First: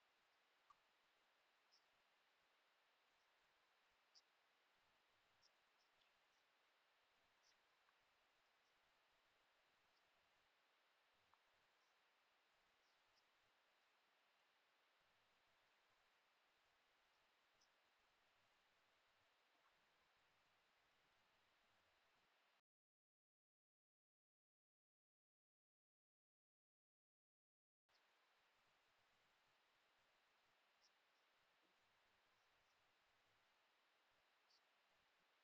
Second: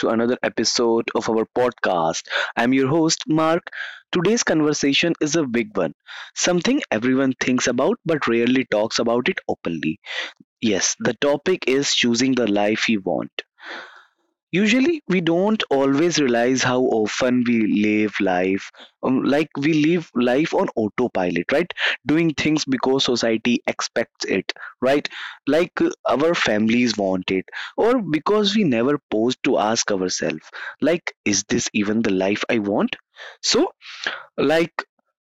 to another episode of our podcast. I'm your host, Mark. Today's conversation is a big one, something everyone thinks about but rarely talks about it openly. Yes, the topic is choosing the life you want. Usually, we don't always realize how often we live life. Like we live life on autopilot, right? Doing things because society expects it, right? Like our families want it, or because we never pause to ask ourselves, like, is this even the life I want? So, like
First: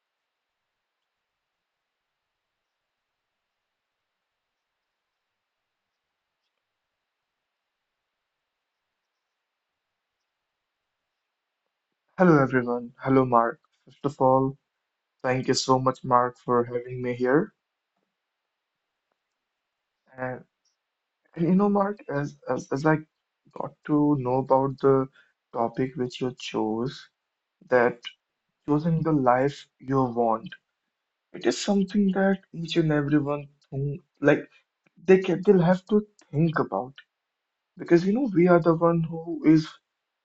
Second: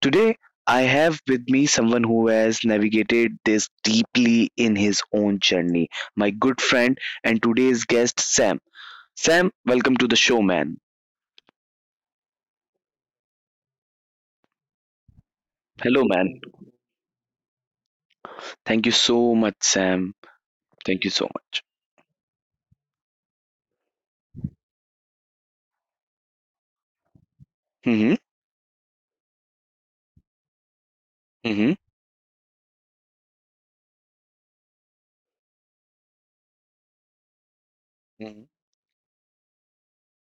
today, I have with me someone who has navigated this deeply in his own journey, my good friend and today's guest, Sam. Sam, welcome to the show, man. Hello everyone. Hello Mark. First of all, thank you so Hello, much, man. Mark, for having me here. Thank you so much, Sam. And, Thank you so and much. you know, Mark, as I got to know about the topic which you chose, that Mm-hmm. choosing the life you want, it is Mm-hmm. something that each and everyone who like they'll have to think about because you know Mm-hmm. we are the one who is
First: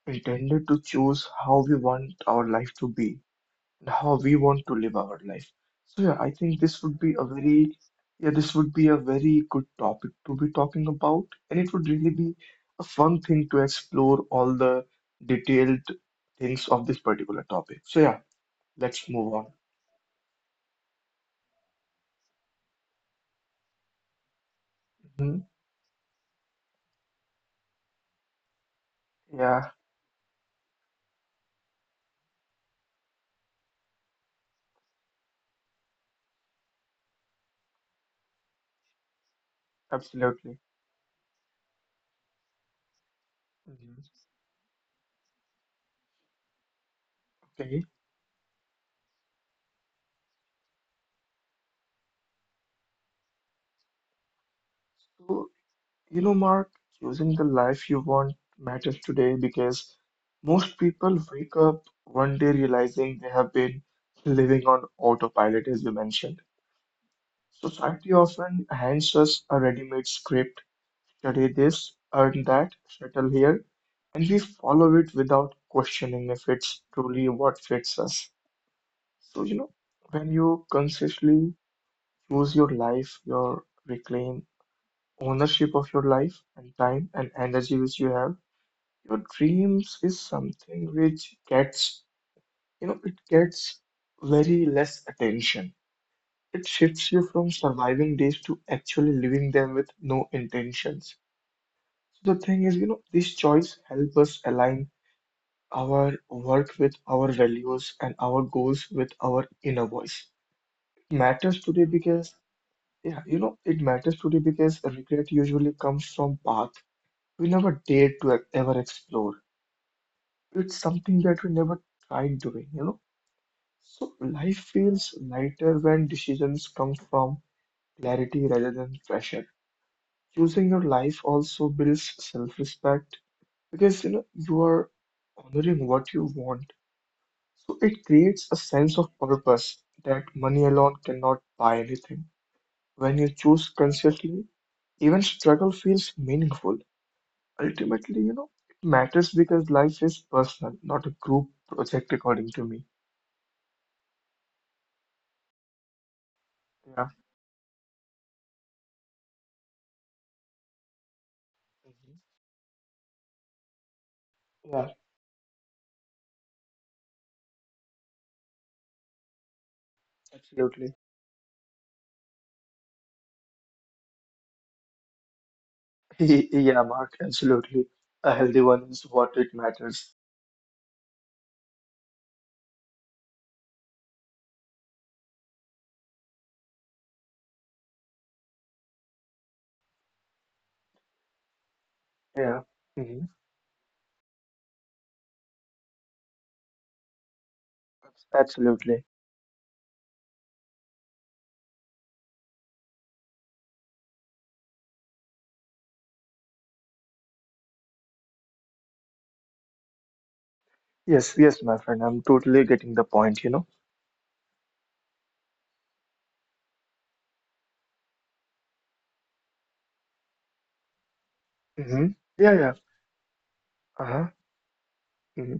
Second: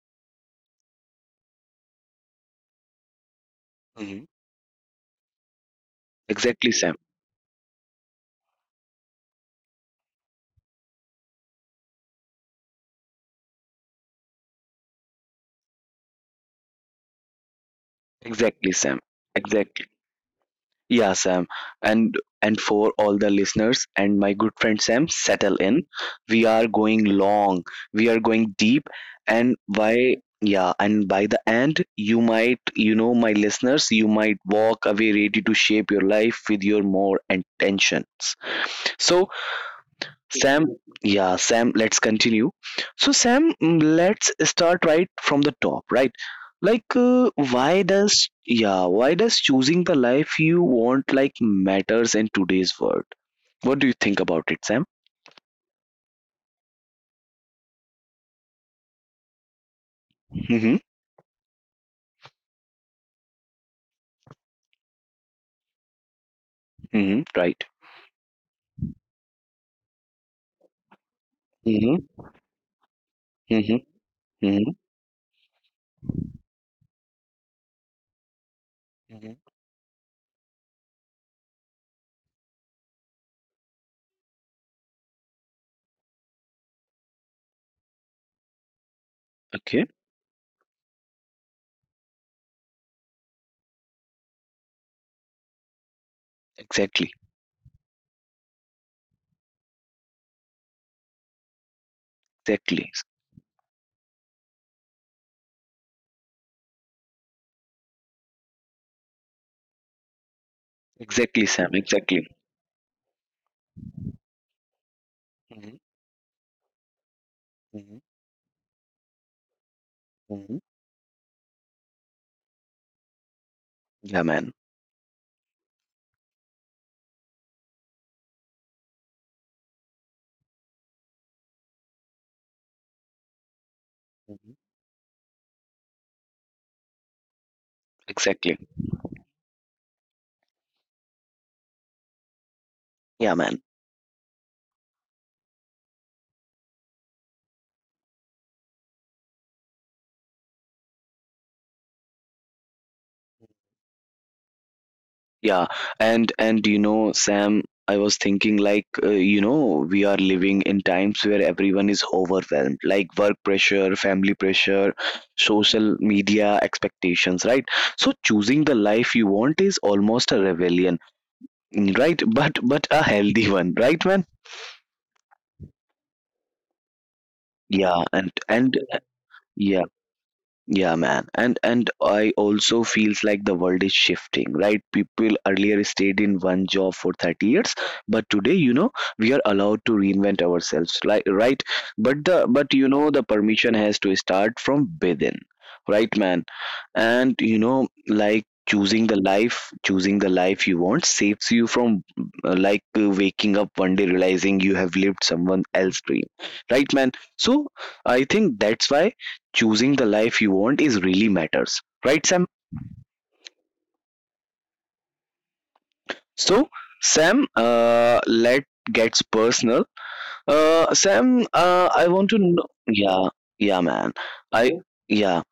intended to choose how we want our life to be. And how Hmm. we want to live our life. So, yeah, I think Exactly, Sam. This would be a very good topic to be talking about, and it would really be a fun thing to explore all the detailed things of this particular topic. So, yeah, Exactly, Sam. let's move on. Exactly. Yeah, Sam. And and for all the listeners and my good friend Sam, Mhm. settle in. We are going long. We are going deep. And Yeah, by yeah, and by the end, you might, my listeners, you might walk away ready to shape your life with your more intentions. So absolutely. Sam, yeah, Sam, let's continue. So, Sam, Mhm. let's start right from the top, right? Like, Okay. Why does choosing the life you want like matters in today's world? What do you think about it, Sam? So, you know, Mark, choosing the life you want matters today because most Mm-hmm, people wake up one day realizing they have been living on autopilot, as you mentioned. mm-hmm, right. Society often hands us a ready-made script, study this, Mm-hmm, earn that, settle here, mm-hmm, and we mm-hmm. follow it without questioning if it's truly what fits us. So, you Hmm. know, when you consciously choose your life, your reclaim ownership of your life and time and energy which you have, your dreams Okay, is something which gets very less attention. It shifts you exactly, from surviving days to actually living them with no intentions. So the thing is, you know, exactly, this choice help us align our work with our values and our goals with our inner voice. It matters exactly, today Sam, because, exactly. yeah, you know, it matters today because regret usually Hmm. comes from path we never dared Hmm. to ever explore. Hmm. It's something that we never tried doing. So Yeah, life man. feels lighter when decisions come from clarity rather than pressure. Choosing your life also builds self-respect because you know Hmm. you are honoring what you want. So it creates a Exactly. sense of purpose that money alone cannot buy anything. When you Yeah, man. choose consciously, even struggle feels meaningful. Ultimately, you know, it matters because life is personal, not a group project, according to me. Yeah, and you Yeah. know, Sam, I was thinking like, we are living in times where everyone is Mhm. overwhelmed, like work pressure, family Yeah, pressure, social media expectations, right? So choosing the life you want is almost a absolutely. rebellion, right, but a healthy one, right, man? Yeah, Mark, absolutely. Yeah. A and healthy one and is what it yeah. matters. Yeah, man. And I also feels like the world is shifting, right? People earlier stayed in one job for 30 years, but today, you know, we are allowed to reinvent ourselves, like right? But the Yeah. but you know, Hmm. the permission has to start from within, right, man? And you know, like Absolutely. Choosing the life you want saves you from like waking up one day realizing you have lived someone else's dream, right, man? So I think that's why choosing the life you want is really Yes, yes, my matters, friend. I'm right, Sam? totally getting the point. So, Sam, let gets personal. Sam, Mm-hmm. I want to Yeah, yeah. know. Yeah, yeah, man, Uh-huh. I, okay, yeah. Hmm.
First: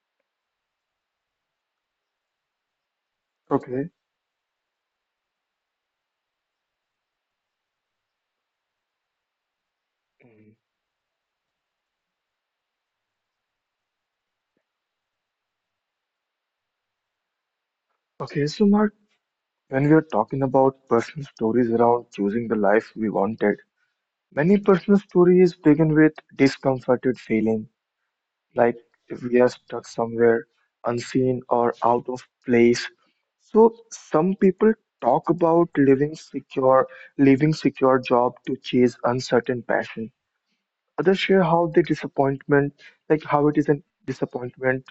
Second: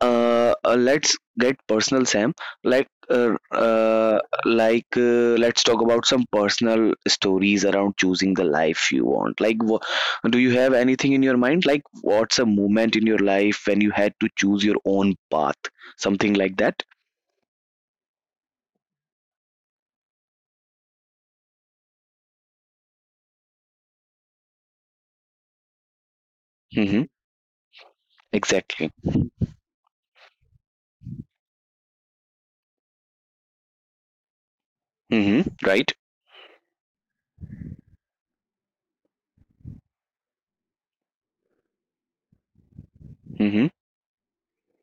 Let's get personal, Sam, like uh, Okay. uh like uh, let's talk about some personal stories around choosing the life you want, like do you Mhm. have anything in your mind, like what's a moment in your life when you had to choose your own path, something like that? Okay, so Mark, when we are talking about personal stories around choosing the life we wanted, many personal stories begin with Mm-hmm. discomforted feeling, like Exactly. if we are stuck somewhere unseen or out of place. So some people talk Mm-hmm. about Right. living secure, leaving secure job to chase uncertain passion. Others share how the disappointment, like how it is Mm-hmm. a disappointment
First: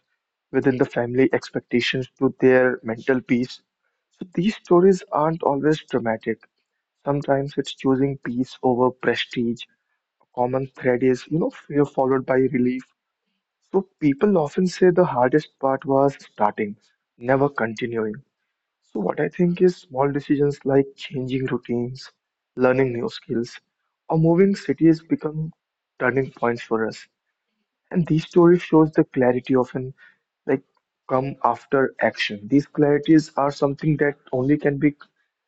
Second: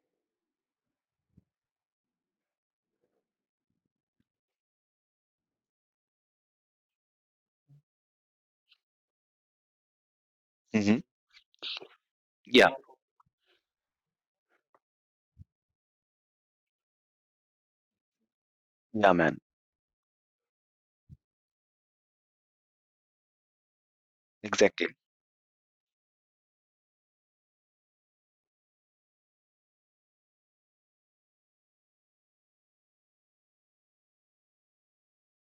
within the family expectations to their mental peace. So these stories aren't always dramatic. Sometimes it's choosing peace over prestige. A common Mm-hmm. thread is fear followed by Yeah. relief. So people often say the hardest part was starting, never continuing. So Yeah, what I man. think is small decisions like changing routines, learning new skills, or moving Exactly. cities become turning points for us. And these stories shows the clarity often like come after action. These clarities are something that only can be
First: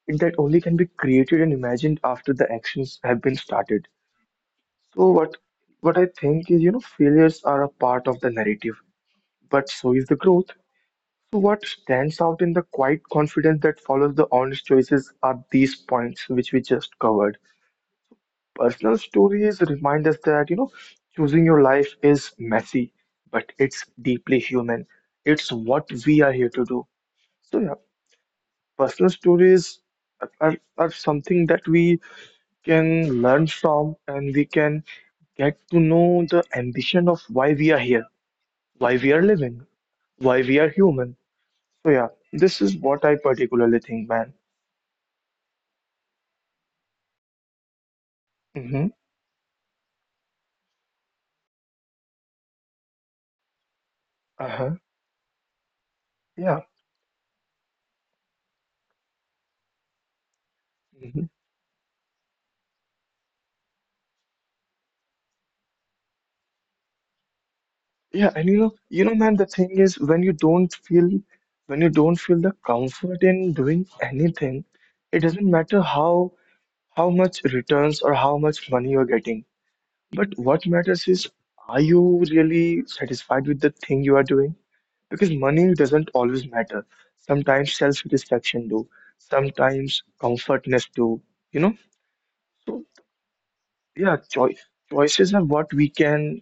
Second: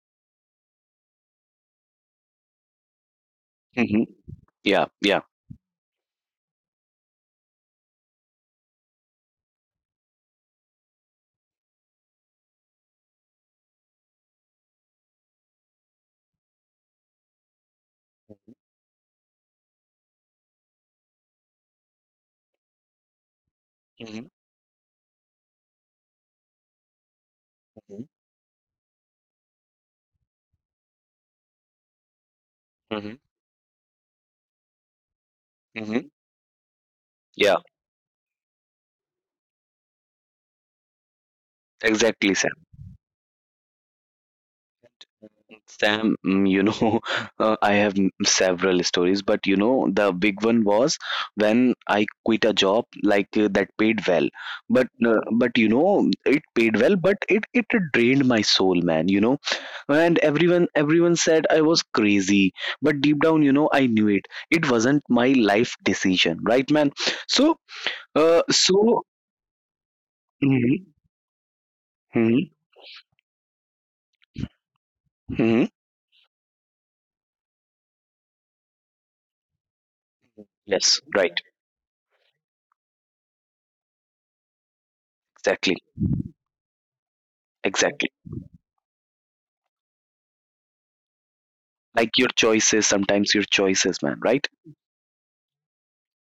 that only can be created and imagined after the actions have been started. Mm-hmm. Yeah. So Yeah. what I think is failures are a part of the narrative, but so is the growth. So what stands out in the quiet confidence that follows the honest choices are these points which we just covered. Personal stories remind us that choosing your life is messy, but it's Mm-hmm. deeply human. It's what we are here to do. So, yeah, Mm-hmm. personal stories are something that we Mm-hmm. can learn from and we can get to Mm-hmm. know the ambition of why Yeah. we are here, why we are living, why we are human. So, yeah, Exactly, this is what I particularly think, man. Sam, I have Mm-hmm. several stories, but you know, the big one was when I quit a job, like that paid well, Uh-huh. but it Yeah. paid well, but it drained my soul, man. You know, and everyone Mm-hmm. everyone said I was crazy, but deep down, I knew it. It wasn't my life decision, right, man? So, Yeah, and uh, so, man, the thing is when you don't hmm, feel when you don't feel the comfort in doing anything, it doesn't hmm, matter how much returns or how much money you're getting. But what matters yes, is right, are you really satisfied with the thing you are doing? Because money exactly, doesn't always matter. Sometimes exactly. self-satisfaction do, sometimes comfortness do, you know? Like your So, choices, sometimes your choices, yeah, man, choi right? choices are what we can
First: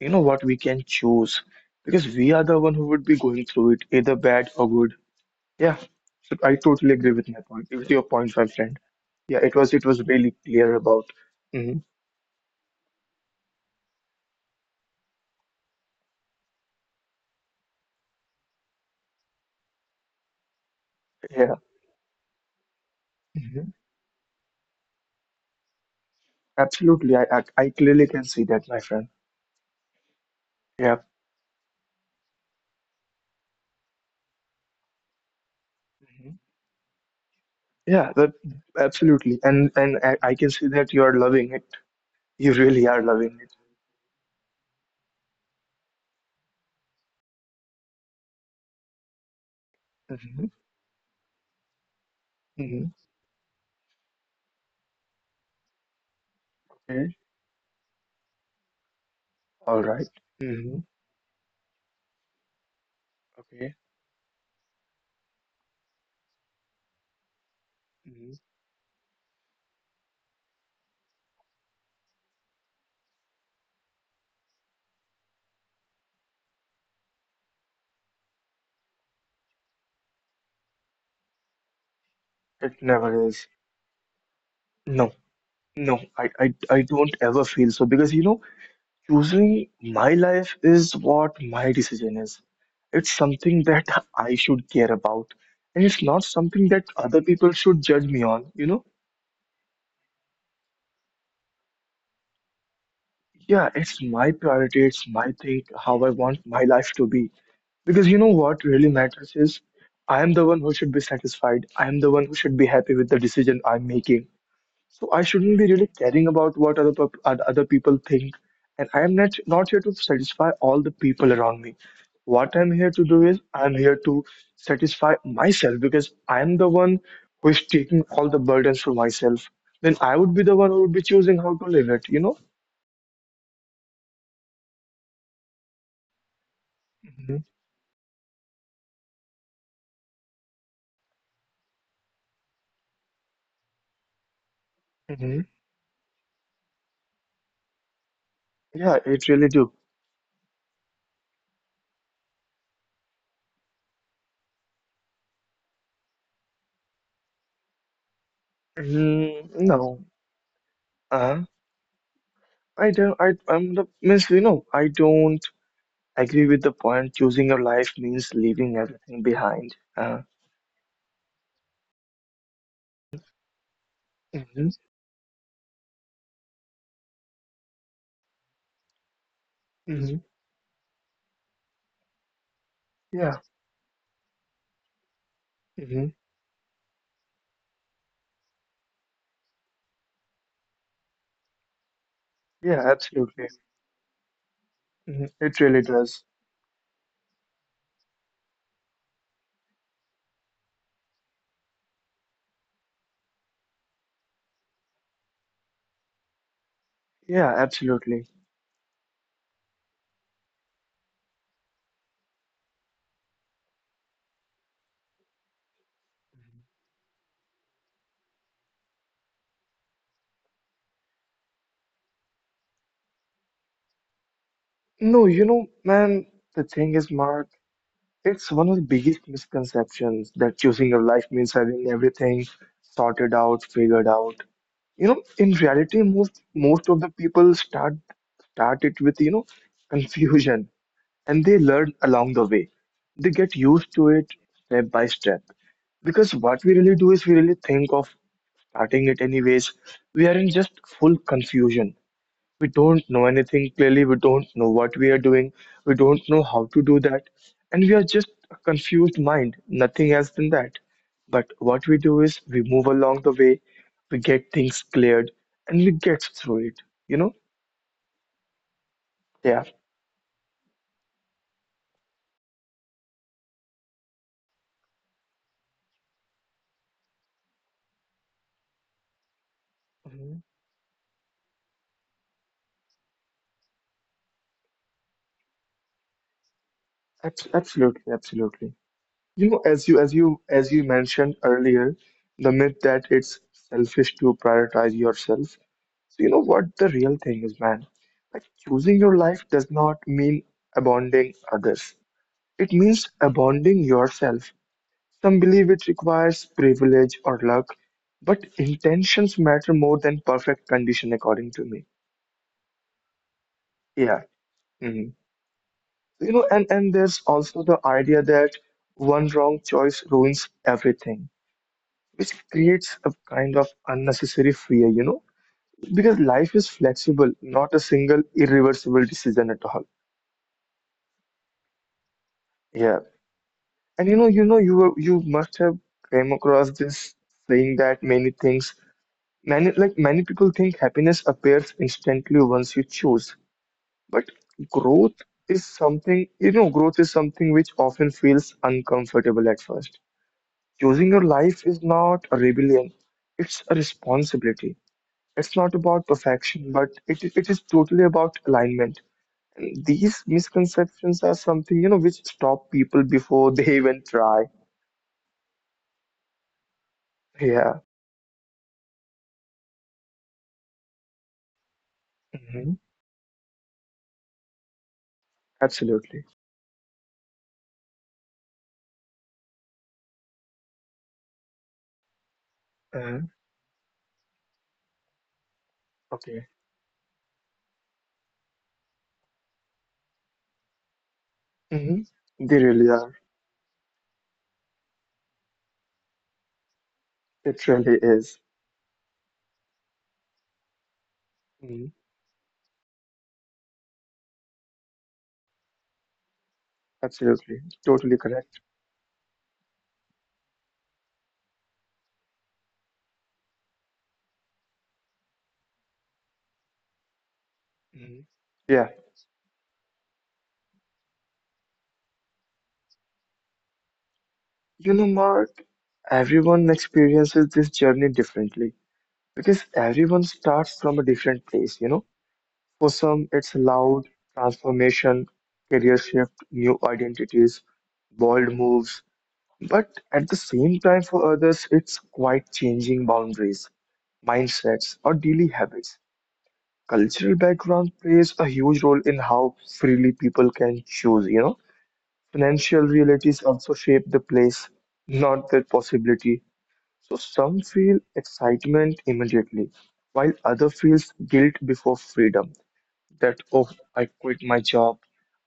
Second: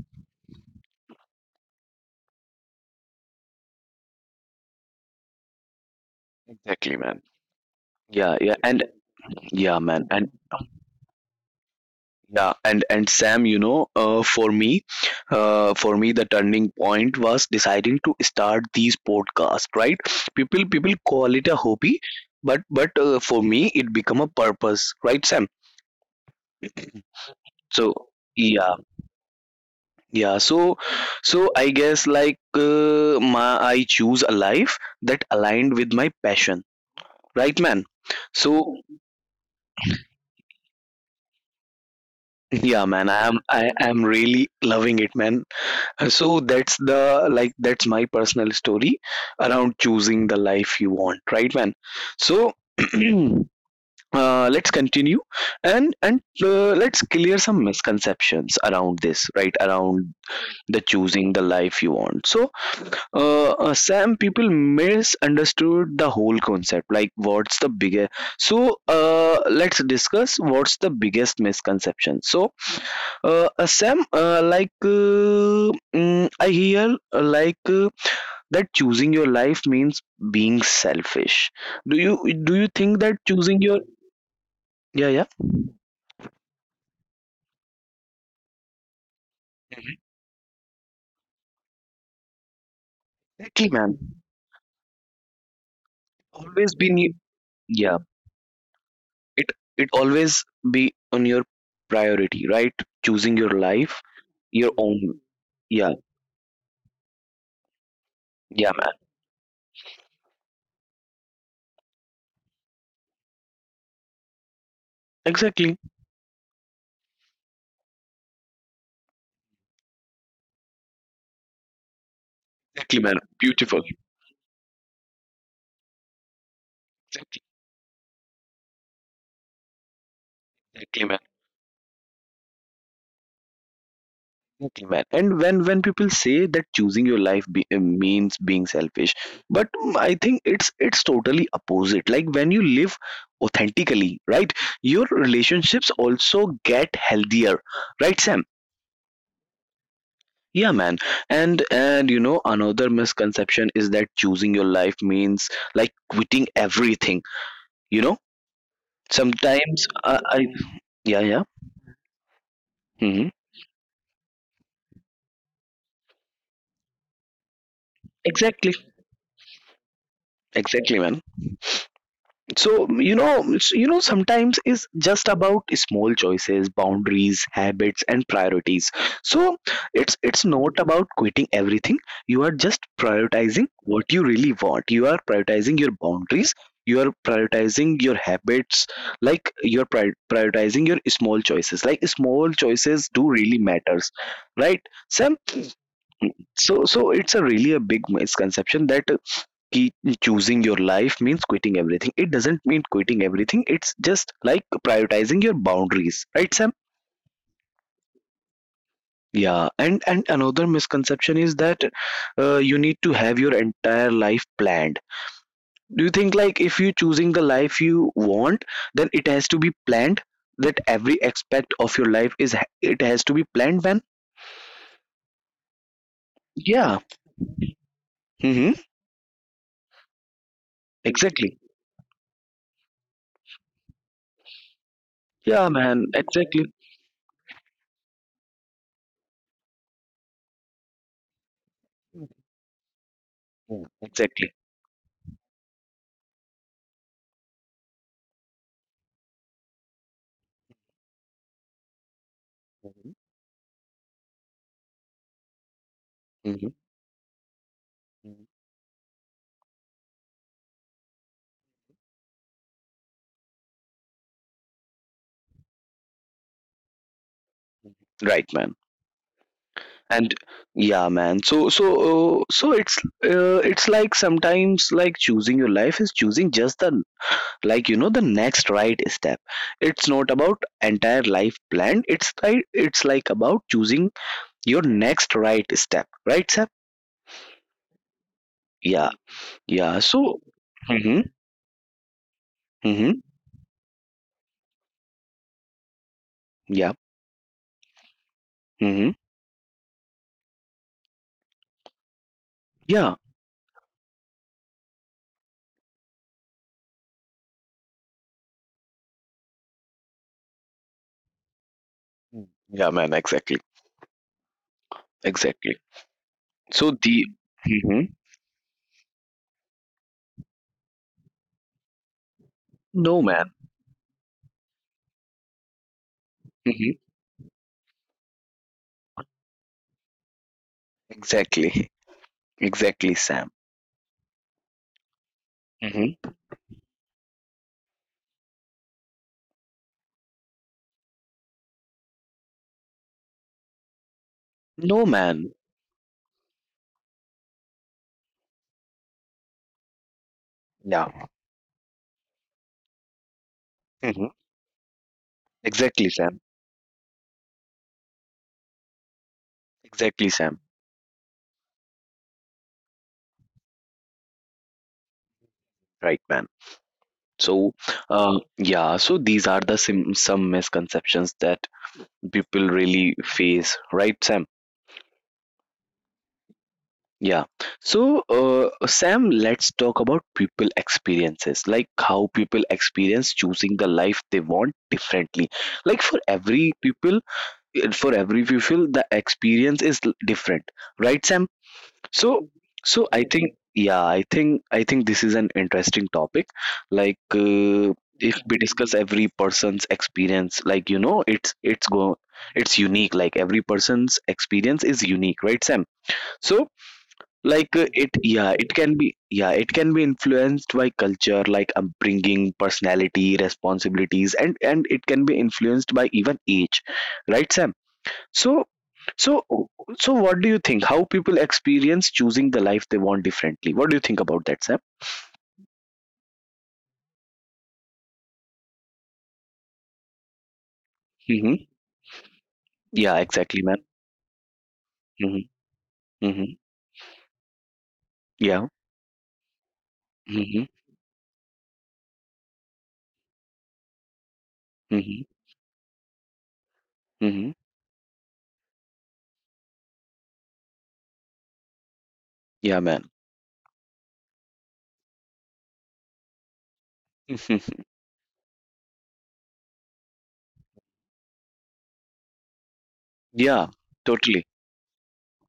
you know what we can choose because we are the one who would be going through it, either bad or good. Yeah, so I totally Exactly, agree man. With your yeah point, my yeah friend. and Yeah, it was yeah, it was man. And really clear about. Hmm. yeah. And Sam, you know, for me the turning point was deciding to start these podcasts, right? People call Yeah, it a hobby, but for hmm me it become a purpose, right, Sam? absolutely. I So, clearly can see that, my yeah, friend. yeah. so Yeah. so I guess like, my I choose a life that aligned with my Mhm. passion, right, man? Yeah, that So. absolutely, and I can see that you are loving it. You really Yeah, are man, I loving am it. I am really loving it, man. So that's the like that's my personal story around choosing the Hmm. life you want, right, man? So Hmm. uh, let's continue, and let's Okay. clear some misconceptions around this, right? All Around right. the Mm-hmm. choosing the life you want. So, Okay. Sam, people misunderstood the whole concept. Like, what's the biggest? Hmm. So, let's discuss what's the biggest misconception. So, Sam, I hear, that choosing your life means being selfish. Do you It think that never choosing is. your, yeah, yeah. No. No, I don't ever feel so because you know, choosing Mhm. my life is what my decision is. It's Exactly, something man. that I should care about, and it's not Always something been, that other people should yeah, judge me on, you know? it it always be on your priority, right? Choosing your Yeah, life, it's my your priority, own. it's my thing, Yeah, how I want my life to be. Because you know yeah, what man. really matters is I am the one who should be satisfied, I am the one who should be happy with the decision I'm making. So I shouldn't Exactly, be really caring about what other other people think, and I am not here to satisfy all the people around me. What I'm exactly, here man. to do is Beautiful. I'm here to satisfy myself because I'm the one Exactly, who is taking all the burdens for myself. Then I would be the one who exactly, would man. be choosing how to live it, you know? Exactly, man. And when people say that choosing your life, Hmm. Means being selfish, but I think it's totally opposite. Like when you live authentically, right, your Hmm. relationships also get healthier, right, Sam? Yeah, it really do. Yeah, man. And you know, another misconception is that choosing your life means like quitting everything. You know, Mm, sometimes no, I yeah, yeah. uh, I Hmm. don't. I'm the means you know I don't agree with the point. Choosing your life means Exactly, leaving everything behind. exactly, man. So, you know, sometimes Uh, it's just about small choices, boundaries, habits and priorities, so it's hmm. it's not about quitting everything. You are just Yeah. prioritizing what you really want, you are prioritizing your Hmm. boundaries, you are prioritizing your habits, like you're prioritizing your small choices, like small Yeah, choices do really absolutely. matters, right, Sam? Hmm. It really does. So it's a really a big misconception that, key choosing your life means quitting everything. It doesn't mean quitting everything. It's just like prioritizing your boundaries, right, Sam? Yeah, absolutely. Yeah, and another misconception is that, you need to have your entire life planned. Do you think like if you choosing the life you want, then it has to be planned? That every aspect of your life, is it has to be planned, man. No, you know, man. The Yeah. thing is, Mark, it's Mm-hmm. one of the biggest misconceptions that choosing your life Exactly. means having everything sorted out, figured out. You know, Yeah, in man. reality, most Exactly. most of the people start it with confusion, and they learn along the way. They get Yeah. used to it Exactly. step by step. Because what we really do is we really think of starting it anyways, we are in just full confusion. We Hmm. don't know anything clearly, we don't know what we are doing, we don't know how to do that, and we are Hmm. just a confused mind, nothing else than that. But what we do is we move along the way, we get things cleared, and we get through it, you know? Right, man. Yeah. And yeah, man. So, it's like sometimes, like choosing your life is choosing just the, like you know, the next right step. It's not Mhm. about entire life plan. It's like about choosing your next right step, right step. Absolutely, absolutely. Yeah. You know, Yeah. as you as So. you as you Mm-hmm. mentioned earlier, the myth Mm-hmm. that it's selfish to prioritize yourself. So you know Yeah. what the real thing is, man? Like Mm-hmm. choosing your life does not mean abandoning others. It Yeah, means abandoning yourself. Some believe it requires privilege or luck, but intentions matter more than perfect condition, according to me. yeah, man. Exactly, Yeah. Hmm. exactly. You know, and So and the. there's also the Hmm. idea that one wrong choice ruins everything, which creates No, a man. kind of unnecessary fear, because life is Hmm. flexible, not a single irreversible decision at all. Exactly. Yeah. Exactly, Sam. And you must have Hmm. came across this saying that many things, many like many people think happiness appears instantly once you choose. But No, growth man. Growth is something which often feels uncomfortable at first. Yeah. Choosing your life is not a rebellion, it's a Hmm. responsibility. It's not about Exactly, Sam. perfection, but it is totally about alignment. And these Exactly, Sam. misconceptions are something which stop people before they even try. Right, man. Yeah. So, yeah, so these are the sim some misconceptions that people Mm-hmm. really face, right, Sam? Absolutely. Yeah. So, Sam, let's talk about people experiences, like how people Uh, experience choosing the life they want differently. Like okay. For every people, the experience is different, right, Sam? So. Mm-hmm. Mhm. They really So, are. I think, yeah, I think this is an interesting topic, like, It really is. if, yeah, we discuss every person's experience, like you know, Mm-hmm. It's unique, like every person's experience is unique, right, Sam? So, Absolutely. like, Totally it, yeah, correct. it can be, yeah, it can be influenced by culture, like upbringing, personality, responsibilities, and it can be influenced by even age, right, Sam? Mm-hmm. So. Yeah. So so what do you think? How people experience choosing the life they want differently? What do you think about that, Sam? You know, Mark, everyone experiences this journey differently because everyone starts from a different Hmm. place. For Yeah, some, it's exactly, man. loud transformation, Hmm. career shift, Hmm. new identities, bold Yeah. moves. But at the Hmm. same time, for others, it's quite changing boundaries, mindsets, or Hmm. daily habits. Cultural Hmm. background plays a huge role in how freely people can choose. Yeah, Financial man. realities also shape the place, not the possibility. So some Mhm. feel excitement immediately, while other feels guilt before freedom. That, Yeah, oh, I quit totally. my job.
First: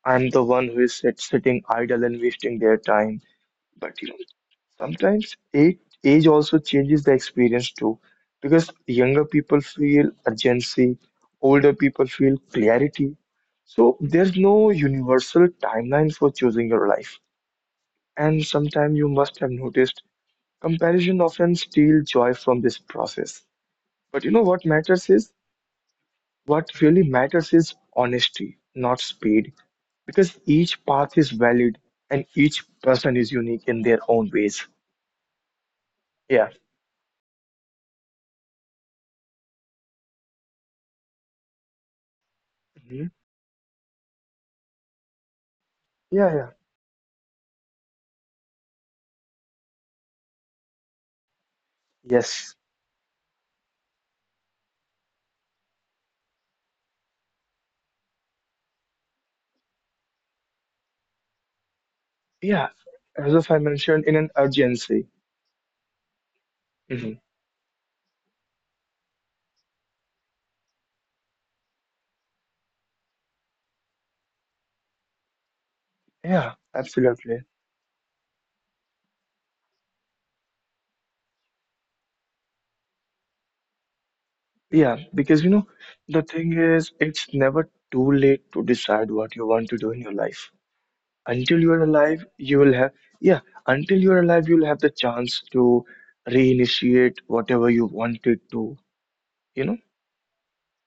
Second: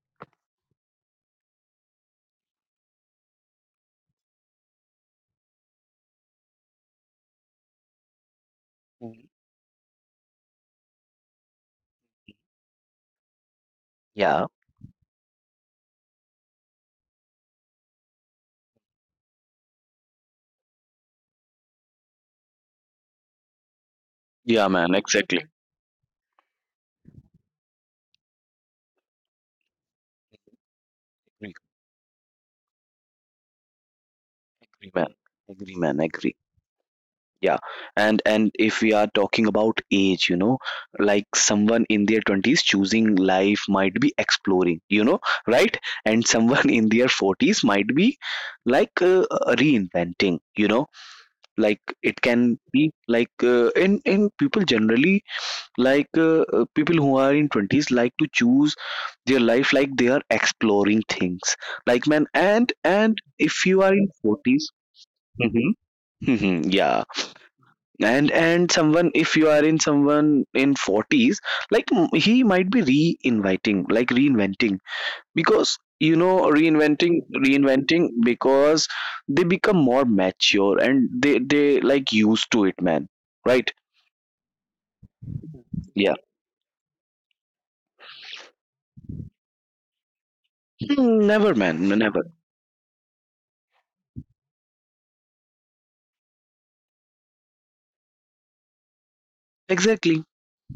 I'm the one who is sitting idle and wasting their time. But you know, sometimes age also changes the experience too, because younger Mhm. people feel urgency, older people feel clarity. So there's Yeah. no universal timeline for choosing your life. And sometimes you must have noticed comparison often steals joy from this process. But you know what Yeah, man. matters is Exactly. what really matters is honesty, not speed, because each path is Agree, valid and each person is unique in their own ways. agree, man. Agree, man. Agree. Yeah. Yeah. And if we are talking about age, you know, like someone in their 20s Mhm. choosing life might be exploring, you know, right? And Yeah, yeah. someone in their 40s might be, like reinventing, you know, like it Yes. can be, like in people generally, like people who are in 20s like to choose their life, like they are exploring things, like, man. Yeah. And As if I if you are mentioned, in in an 40s. urgency. Mhm. Mhm. Yeah. Hmm, And someone, if you are in, someone in 40s, like, he might be reinviting, like reinventing, because you know, yeah, reinventing absolutely. reinventing because they become more mature and they like used to it, man, right? Yeah, because you know, the Yeah. thing is, it's never too late to decide what you want to do in your life. Hmm, Until never, you're man, alive, never. you will have, yeah, until you're alive, you'll have the chance to reinitiate whatever you wanted to, you know? Exactly,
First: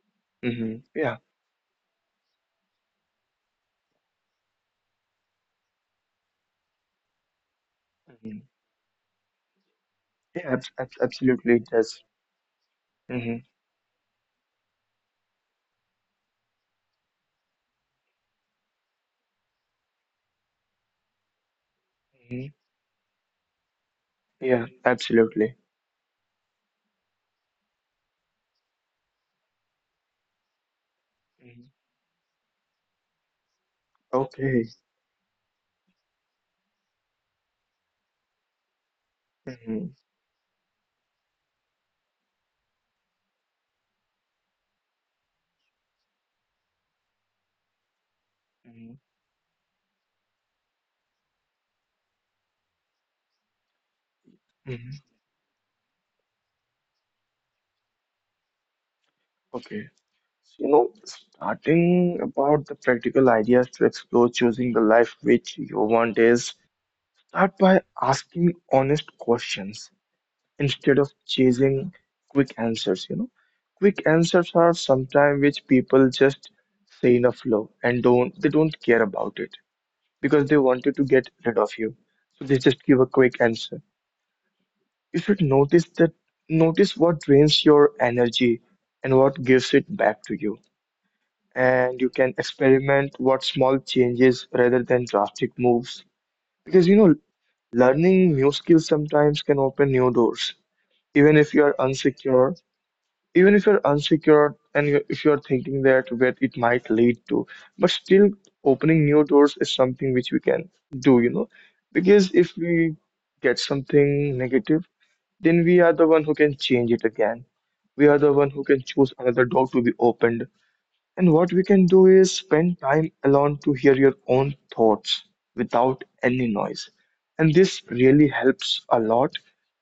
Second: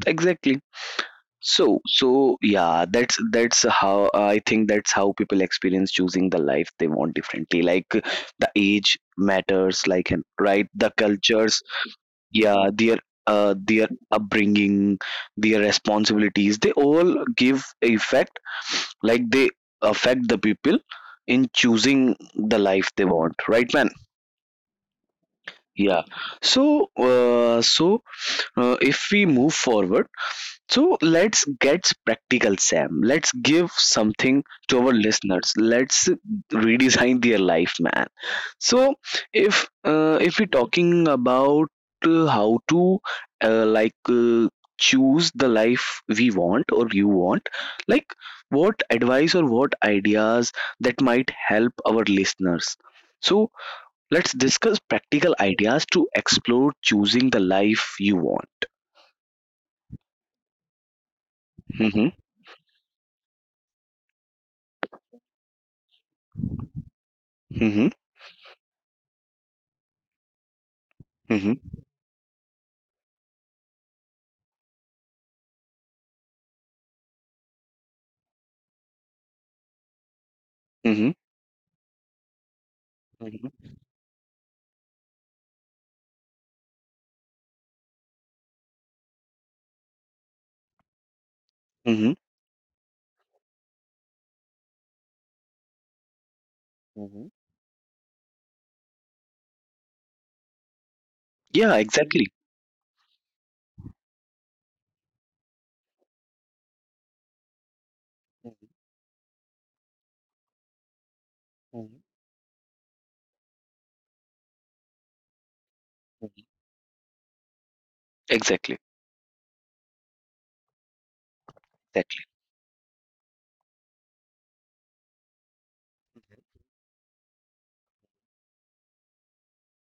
exactly. Hmm, yeah. So, yeah, that's how people experience choosing the life they want differently, like Hmm, the age matters, like, and yeah, right, abs the abs- absolutely, cultures, it does. yeah, their, Hmm. Their upbringing, their responsibilities, they all give effect, like they affect the people in choosing Hmm, the life they want, right, man? yeah, absolutely. Yeah. So, if we move forward, so let's Hmm. get practical, Sam. Let's give something Okay. to our listeners. Let's redesign their life, man. So, if, Hmm. If we're talking about, how to, like choose the life we want or you want, like, what Hmm. advice or what ideas that might help our listeners. So, let's discuss Hmm. practical ideas to explore choosing the life you want. Okay. So, you know, Hmm. starting about the practical ideas to explore choosing the life which you want is Hmm. start by asking honest questions instead of Hmm. chasing quick answers, you know. Quick answers are sometimes which people just say in a flow and don't they don't care about it because they Hmm. wanted to get rid of you. So they just give a quick Mhm. answer. You should notice that, notice what drains your energy and what gives it back to you, Mhm. and you can experiment what small changes rather than drastic moves. Because you Mhm. know, learning new skills sometimes can open new doors, even if Yeah, you are exactly. unsecure, even if you're unsecured and you if you're thinking that where it might lead to, but still Mhm. opening new doors is something which we can do, you know, Mhm. because if we get something negative, then we are the one who Mhm. can change it again. We are the one who Exactly. can choose another door to be opened, and what we can do Exactly. is spend time alone to hear your own thoughts without any noise. And this really helps a lot.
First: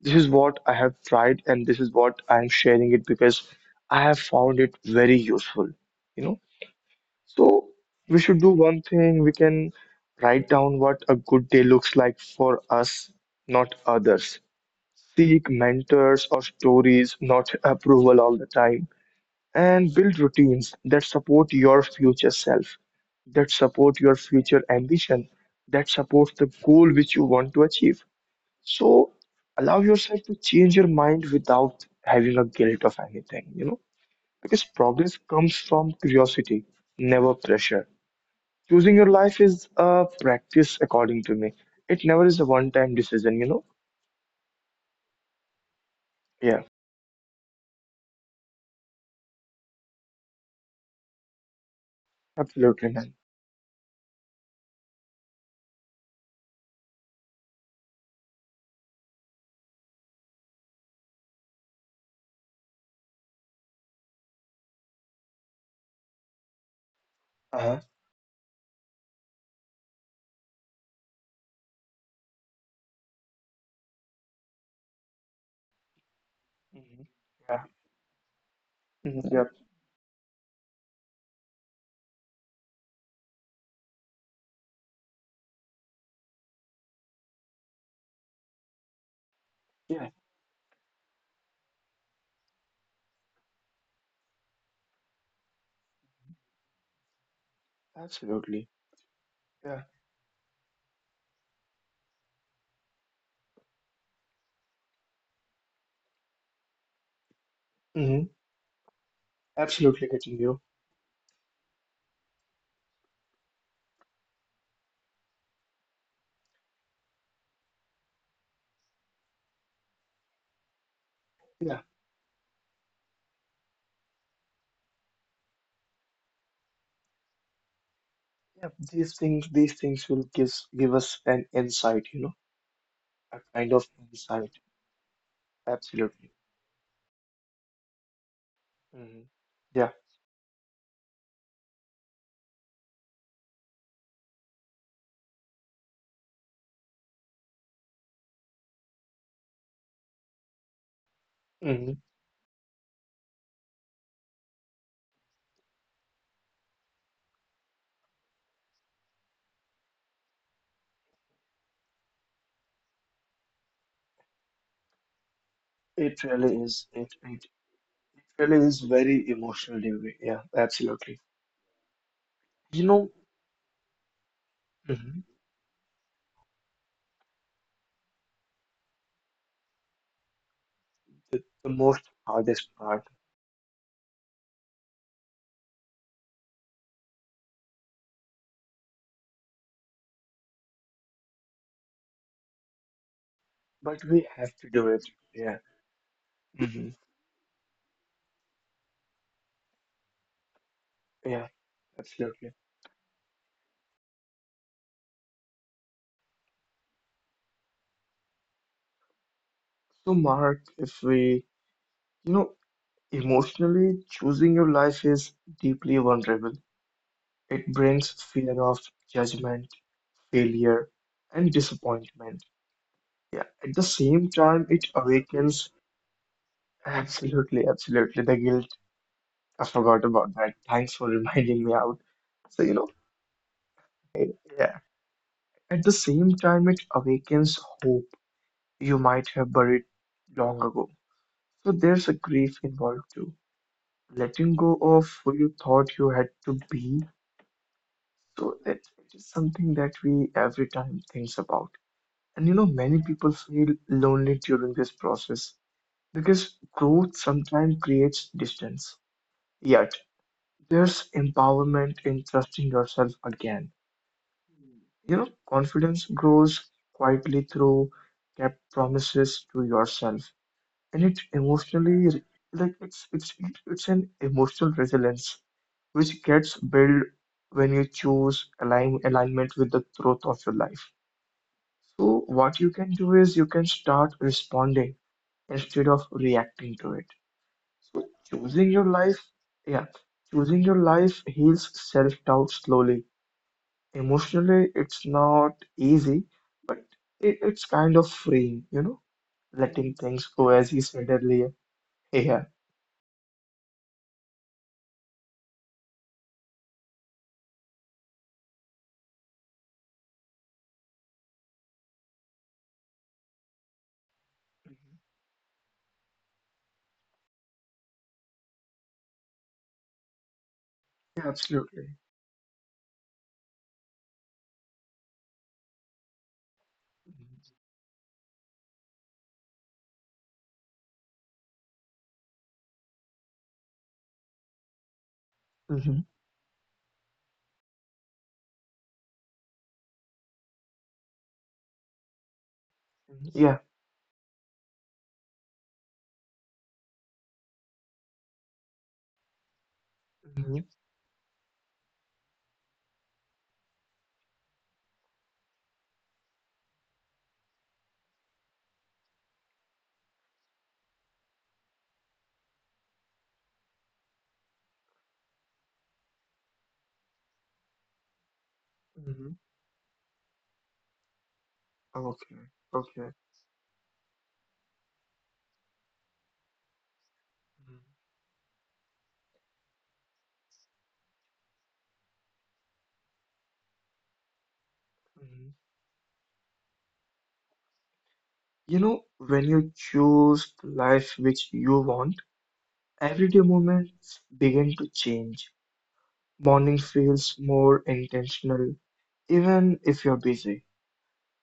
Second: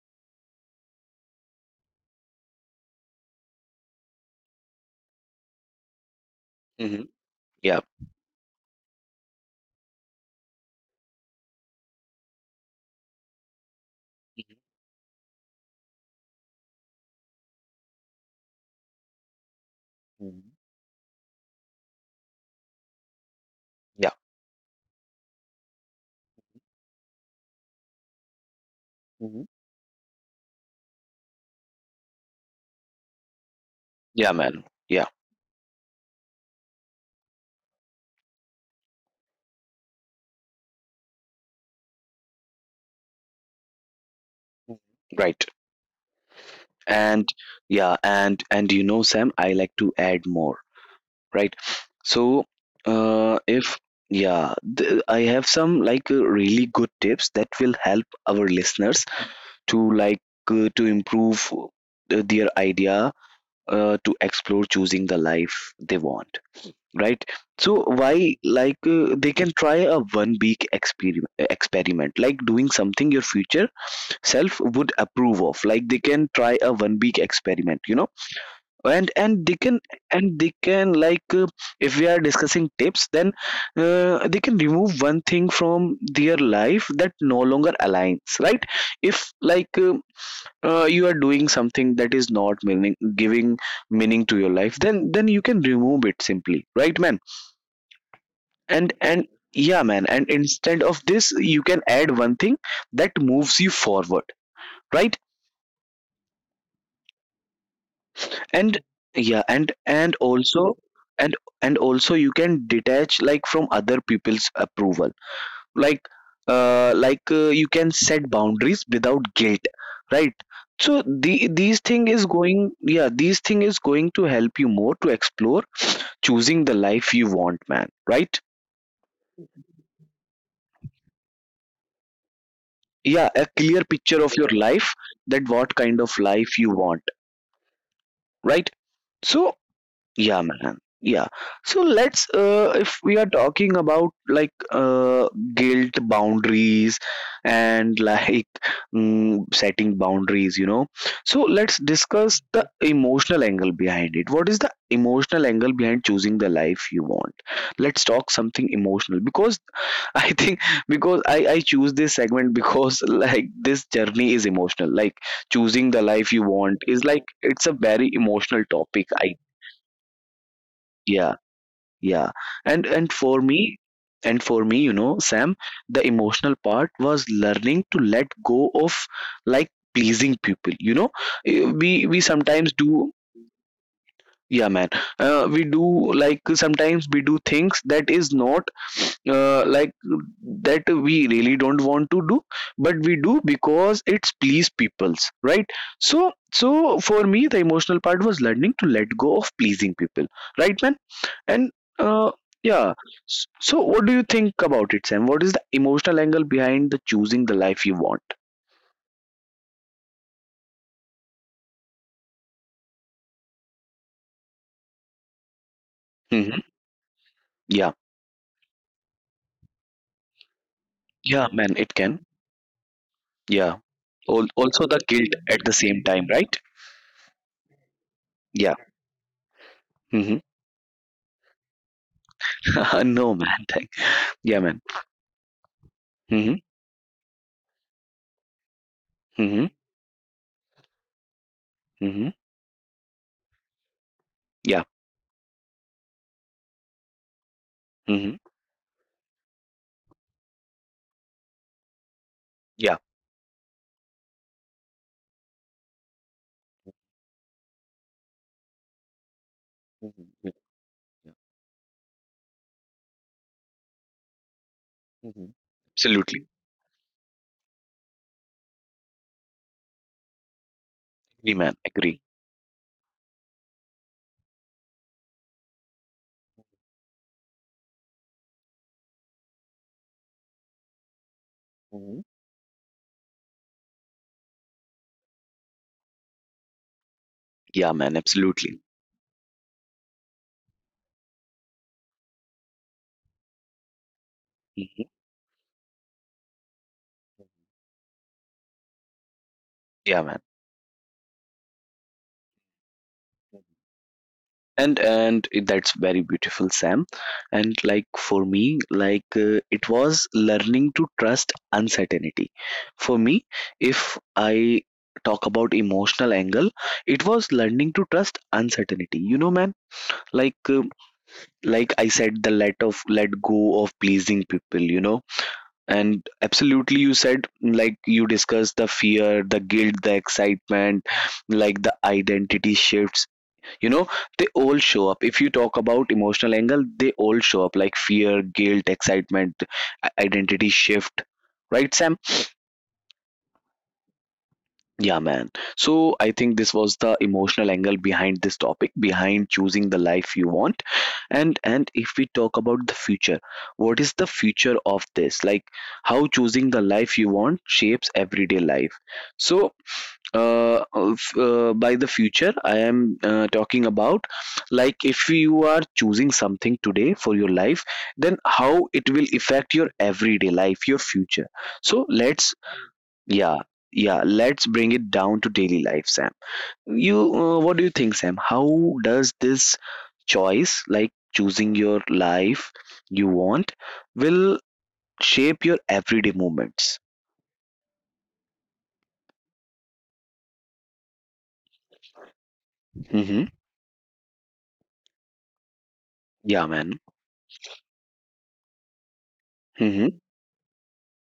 This is what I have tried, and this is what I'm sharing it because I have found it very useful, you know. Hmm. So Yeah. we should do one thing. We can write down what a good day looks like for us, not others. Mhm. Seek mentors or stories, not approval all the time, and build Mhm. routines that support your future self, that support Yeah. your future ambition, that support the goal which you want to achieve. So Mhm. allow yourself to change your mind without having a guilt of anything, you know, Yeah, because man. Yeah, progress comes from curiosity, never pressure. Choosing your life is a practice, according to me. It never is a one time decision, you know? right. Yeah, And yeah, and Sam, I like to add more, right? So, absolutely, man. If yeah, th I have some really good tips that will help our listeners to like to improve their idea, to explore choosing the life they want. Right, Uh so huh. why they can try a one week experiment, like doing something your future self would approve of. Like, they can try a one Hmm, week yeah. experiment. and Hmm, and yeah. they can, and they can like uh, if we are discussing tips, then they can remove one thing from their life that no longer aligns, right? If Yeah. You are doing something that is not meaning giving meaning to your life, then you can remove it simply, right, man? Absolutely. And Yeah. yeah, man, and instead of this you can add one thing that moves you forward, right? Mhm. And yeah, and Absolutely and getting you. also, and and also, you can detach, like, from other people's approval, like you can set boundaries without guilt, right? So the these Yeah, thing is going yeah, these thing is going to help you more to explore choosing the life you want, man, right? yeah. These things will give give us an insight, you know, Yeah, a a kind clear of picture of your insight. life, that what kind of Absolutely. life you want, right? Hmm, So yeah. yeah, man. Yeah. So let's, if we are talking about guilt boundaries and setting boundaries. So let's Hmm. discuss the emotional angle behind it. What is the emotional angle behind choosing the life you want? Let's talk something emotional, because I think because I choose this segment because like this journey is emotional. Like, choosing the It life you really want is. is It like it it's a very emotional really is topic. I very emotional, Devi. Yeah, absolutely. yeah, yeah, and You and know, for me, mhm, Sam, the emotional part was learning to let go of, like, pleasing people. The most We hardest sometimes part, do. Yeah, man. We do, like, sometimes we do things that is not, uh, like that we really don't want to do, but we do because but we it's have please to do it. people's, Yeah. right? so Hmm, so for me, the emotional part was learning to let go of pleasing people, right, man. yeah, And uh, absolutely. yeah, so what do you think about it, Sam? What is the emotional angle behind the choosing the life you want? So, Mark, if we, you know, emotionally choosing your life is deeply vulnerable. Hmm. It Yeah, brings fear of judgment, failure, yeah, and man, it can. disappointment. Yeah, Yeah, at the same time, also it the guilt at the awakens same time, right? absolutely, absolutely the Yeah. guilt. I forgot Hmm. about that. Thanks for reminding me out. So, you know, No, man. Thank. eh, Yeah, man. yeah, at the same Hmm. time, it awakens hope you might Hmm. have buried long ago. So, there's Hmm. a grief involved too. Letting Yeah. go of who you thought you had to be. Hmm. So, that it is something that we every time thinks about. And you know, Yeah. many people feel lonely during this process, because growth sometimes creates distance. Yet, Hmm. Yeah. there's empowerment in trusting yourself again. You know, Hmm. confidence Absolutely. grows quietly through kept promises to yourself, and it Agree, man. Agree. emotionally like it's it's an emotional resilience which gets built when you choose alignment with the truth of your life. Hmm. So, what you can do is you can start responding instead of reacting to it. Yeah, So man. choosing Absolutely. your life, yeah, choosing your life heals self-doubt slowly. Emotionally, Hmm. it's not easy. It's kind of freeing, you know, letting Yeah, things man. go, as you said earlier. Yeah, And that's very beautiful, Sam. And, like, for me, it was learning to trust uncertainty. For me, if I talk about emotional angle, it was learning to trust uncertainty, you know, man. like uh, yeah, absolutely. like I said, the let of let go of pleasing people, you know. And absolutely, you said, like, you discussed the fear, the guilt, the excitement, like, the identity shifts, you know. They all show up. If you talk Mm-hmm. about emotional angle, they all show up, like, fear, guilt, excitement, identity shift, right, Sam? Yeah. Yeah, man. So I think this was the emotional angle behind this topic, behind choosing the life Mm-hmm. you want. And if we talk about the future, what is the future of this? Like, how choosing the life you want shapes everyday life. So uh, by the future I am talking about, like, if you are choosing something today for your life, then how it Mm-hmm. will affect your everyday life, your future. So Okay. let's Okay. yeah, yeah. Let's bring it down to daily life, Sam. Mm-hmm. What do you think, Sam? How does this choice, like choosing your life you want, will shape your everyday movements? You know, when you choose the life which you want, everyday Mm-hmm. moments begin to change. Yeah, Morning man. feels more intentional, even if you're Mm-hmm. busy.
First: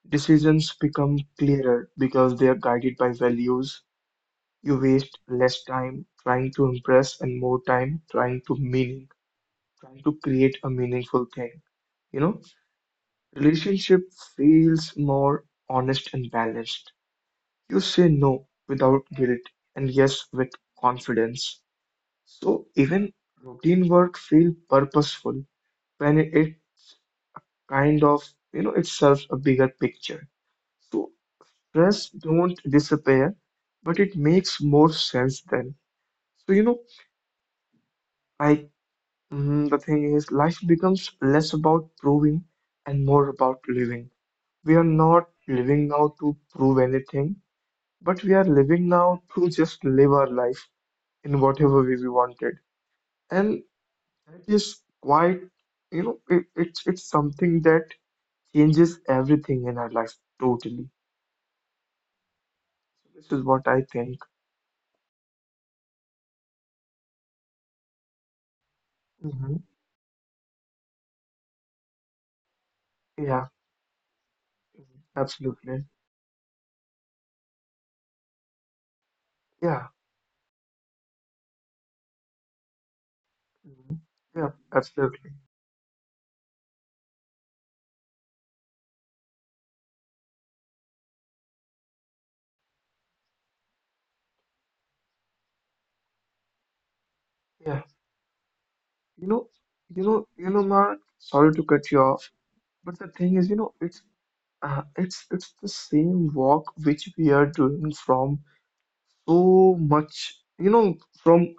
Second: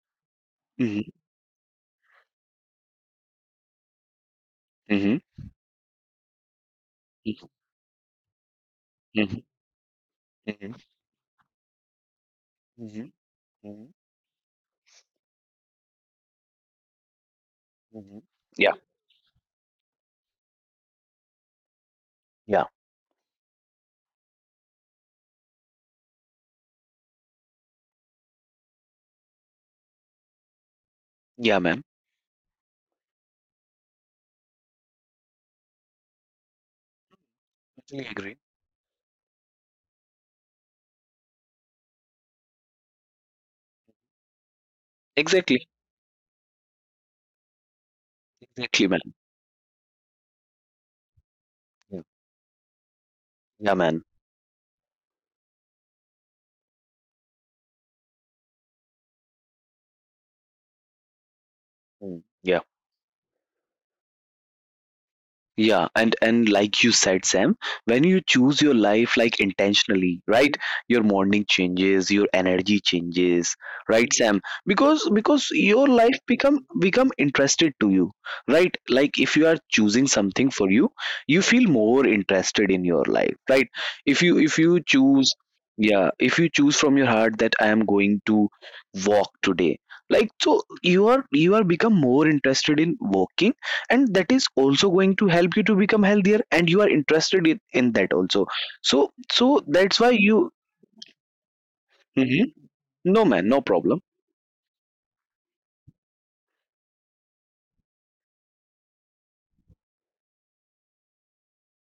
Decisions Mm-hmm. become clearer because they are guided by values. You Mm-hmm. waste less time trying to impress and more time trying to meaning, trying to create a Mm-hmm. meaningful thing. You know, Mm-hmm. Mm-hmm. relationship feels more honest and balanced. You say Mm-hmm. no Yeah, without guilt and yes with confidence. yeah, So even routine work feels purposeful when it kind of, you know, it serves a bigger picture. So yeah, man. stress don't disappear but it makes more sense then, so you know, Totally agree. like, mm, the thing is life becomes less about proving and more about living. We are not Exactly, living now to prove anything, but we are exactly, living man. now to just live our life in whatever Yeah, way we wanted, and yeah, man. that is quite, you know, it's it's something that changes everything in our life totally. Mm. Yeah. This is what I think. Yeah, and like you said, Sam, when you choose your life, like, Hmm, intentionally, right? Your morning changes, your energy changes, yeah, right? Yeah, Sam? Because your absolutely. life become interested to you, right? Like, if you are Yeah. choosing something for you, you feel more interested in your life, right? Hmm, If you if yeah, you choose, absolutely. yeah, if you choose from your heart that I am going to walk today, like, so you are become more interested in walking, and that is also going to help you to become healthier, and you are interested in Yeah. that also. so You so know, that's why you know, you you know, Mark, sorry to cut you mhm, off, but no, the man, thing no is, you know, problem. It's the same walk which we are doing from so much, you know, from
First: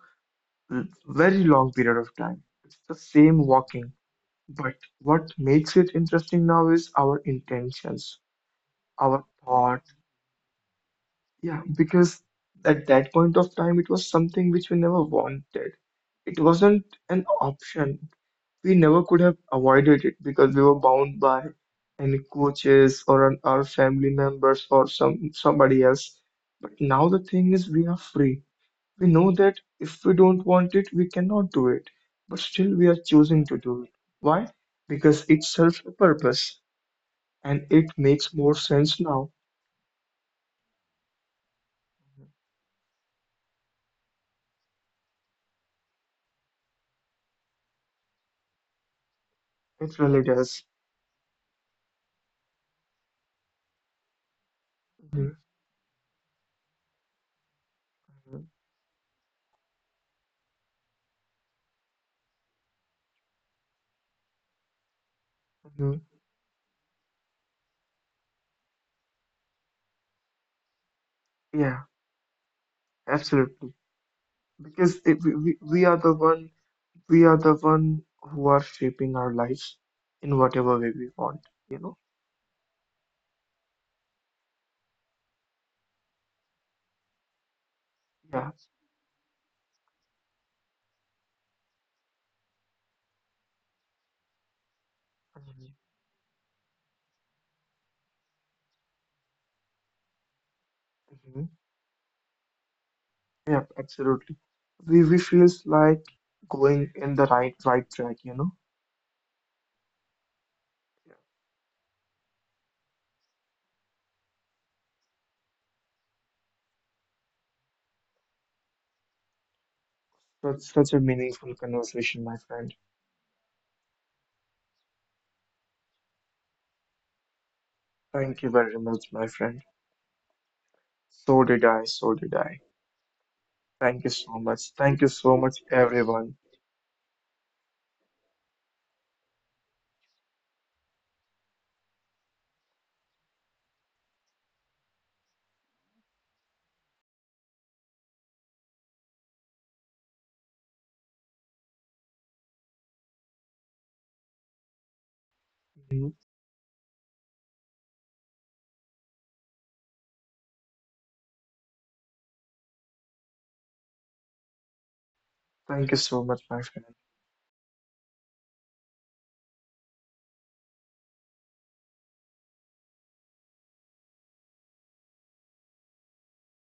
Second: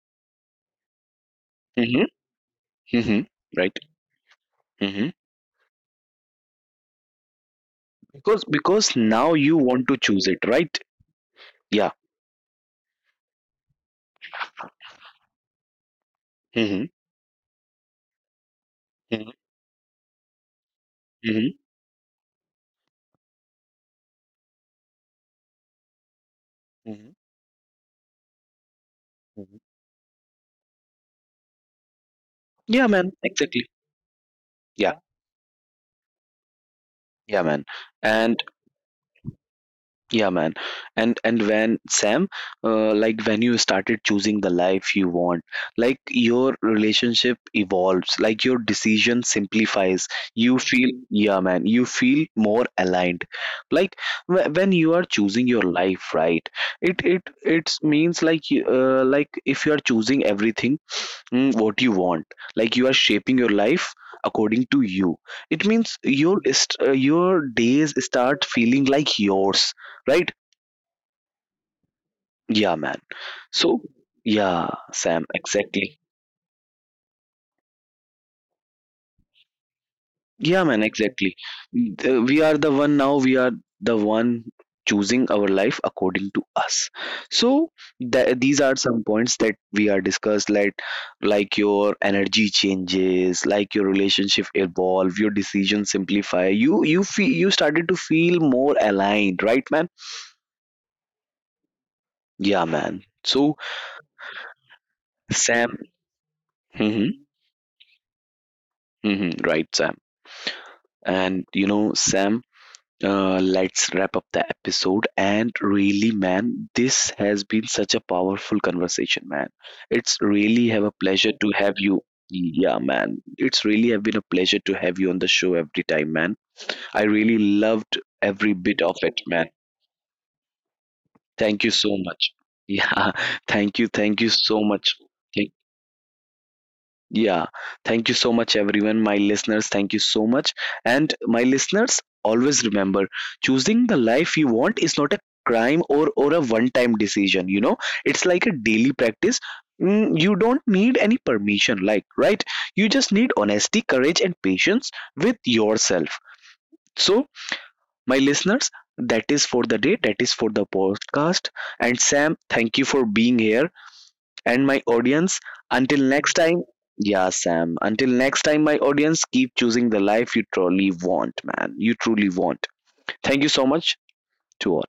very long period of time. It's the Hmm. Hmm. same Right. walking, but Hmm. what makes it interesting now is our intentions, Because our now you thought. want to choose it, right? Yeah, Yeah. because at that point of time, it was something which we never wanted. It wasn't Hmm. an option. We never could Hmm. have avoided it because we were bound by Hmm. any coaches or our family members or somebody else. But now Hmm. the thing is, we are free. We know that if we don't want it, we cannot do it. But still, we Yeah, are man, choosing to exactly. do it. Why? Yeah, Because it serves a purpose yeah, and man. it makes And more sense now. yeah, man. And like when you started choosing the life you want, like your relationship evolves, like your decision It really simplifies. does. You feel, yeah, man, you feel more aligned. Like, when you are Mhm, choosing your life, right? It's mhm, means like like if you are choosing everything, what you want, like you are shaping your life according to you, it mhm. means your your days start feeling like yours, right? Yeah. Yeah, man. Absolutely, So yeah, because it, Sam, we are the exactly. one, we are the one who are shaping our lives in whatever Yeah, way we man, want, exactly. you know? We are the one now, we are the one choosing our life according to us. So, Yeah. These are some points that we are discussed, like your energy changes, like your relationship Mhm. evolve, your decisions simplify. You feel you started to feel more aligned, right, man? Mhm. Yeah, man. Yeah, So, absolutely. We feels like Sam, going in the right track, you know? hmm, right, Sam. Yeah. And, you know, Sam, let's wrap up the episode. And really, man, this has been such a powerful conversation, man. It's That's such a really have a meaningful pleasure to have conversation, my you. friend. Yeah, man. It's really have been a pleasure to have you on the show every time, man. I really Thank loved you very every much, my bit of friend. it, man. So Thank did you I. so much. Yeah, Thank you so much. Thank thank you you so so much, much. everyone. Yeah, thank you so much, everyone. My listeners, thank you so much. And my listeners, always remember, choosing the life you want is not a crime, or a one time decision. You know, it's like a daily practice. You don't need any permission, like, right? You just need honesty, Mhm. courage, and patience with yourself. So, my listeners, that is for the day, that is for the podcast. And Sam, thank you for being here Thank you so and much, my my friend. audience. Until next time, yeah, Sam. Until next time, my audience, keep choosing the life you truly want, man. You truly want. Thank you so much to all.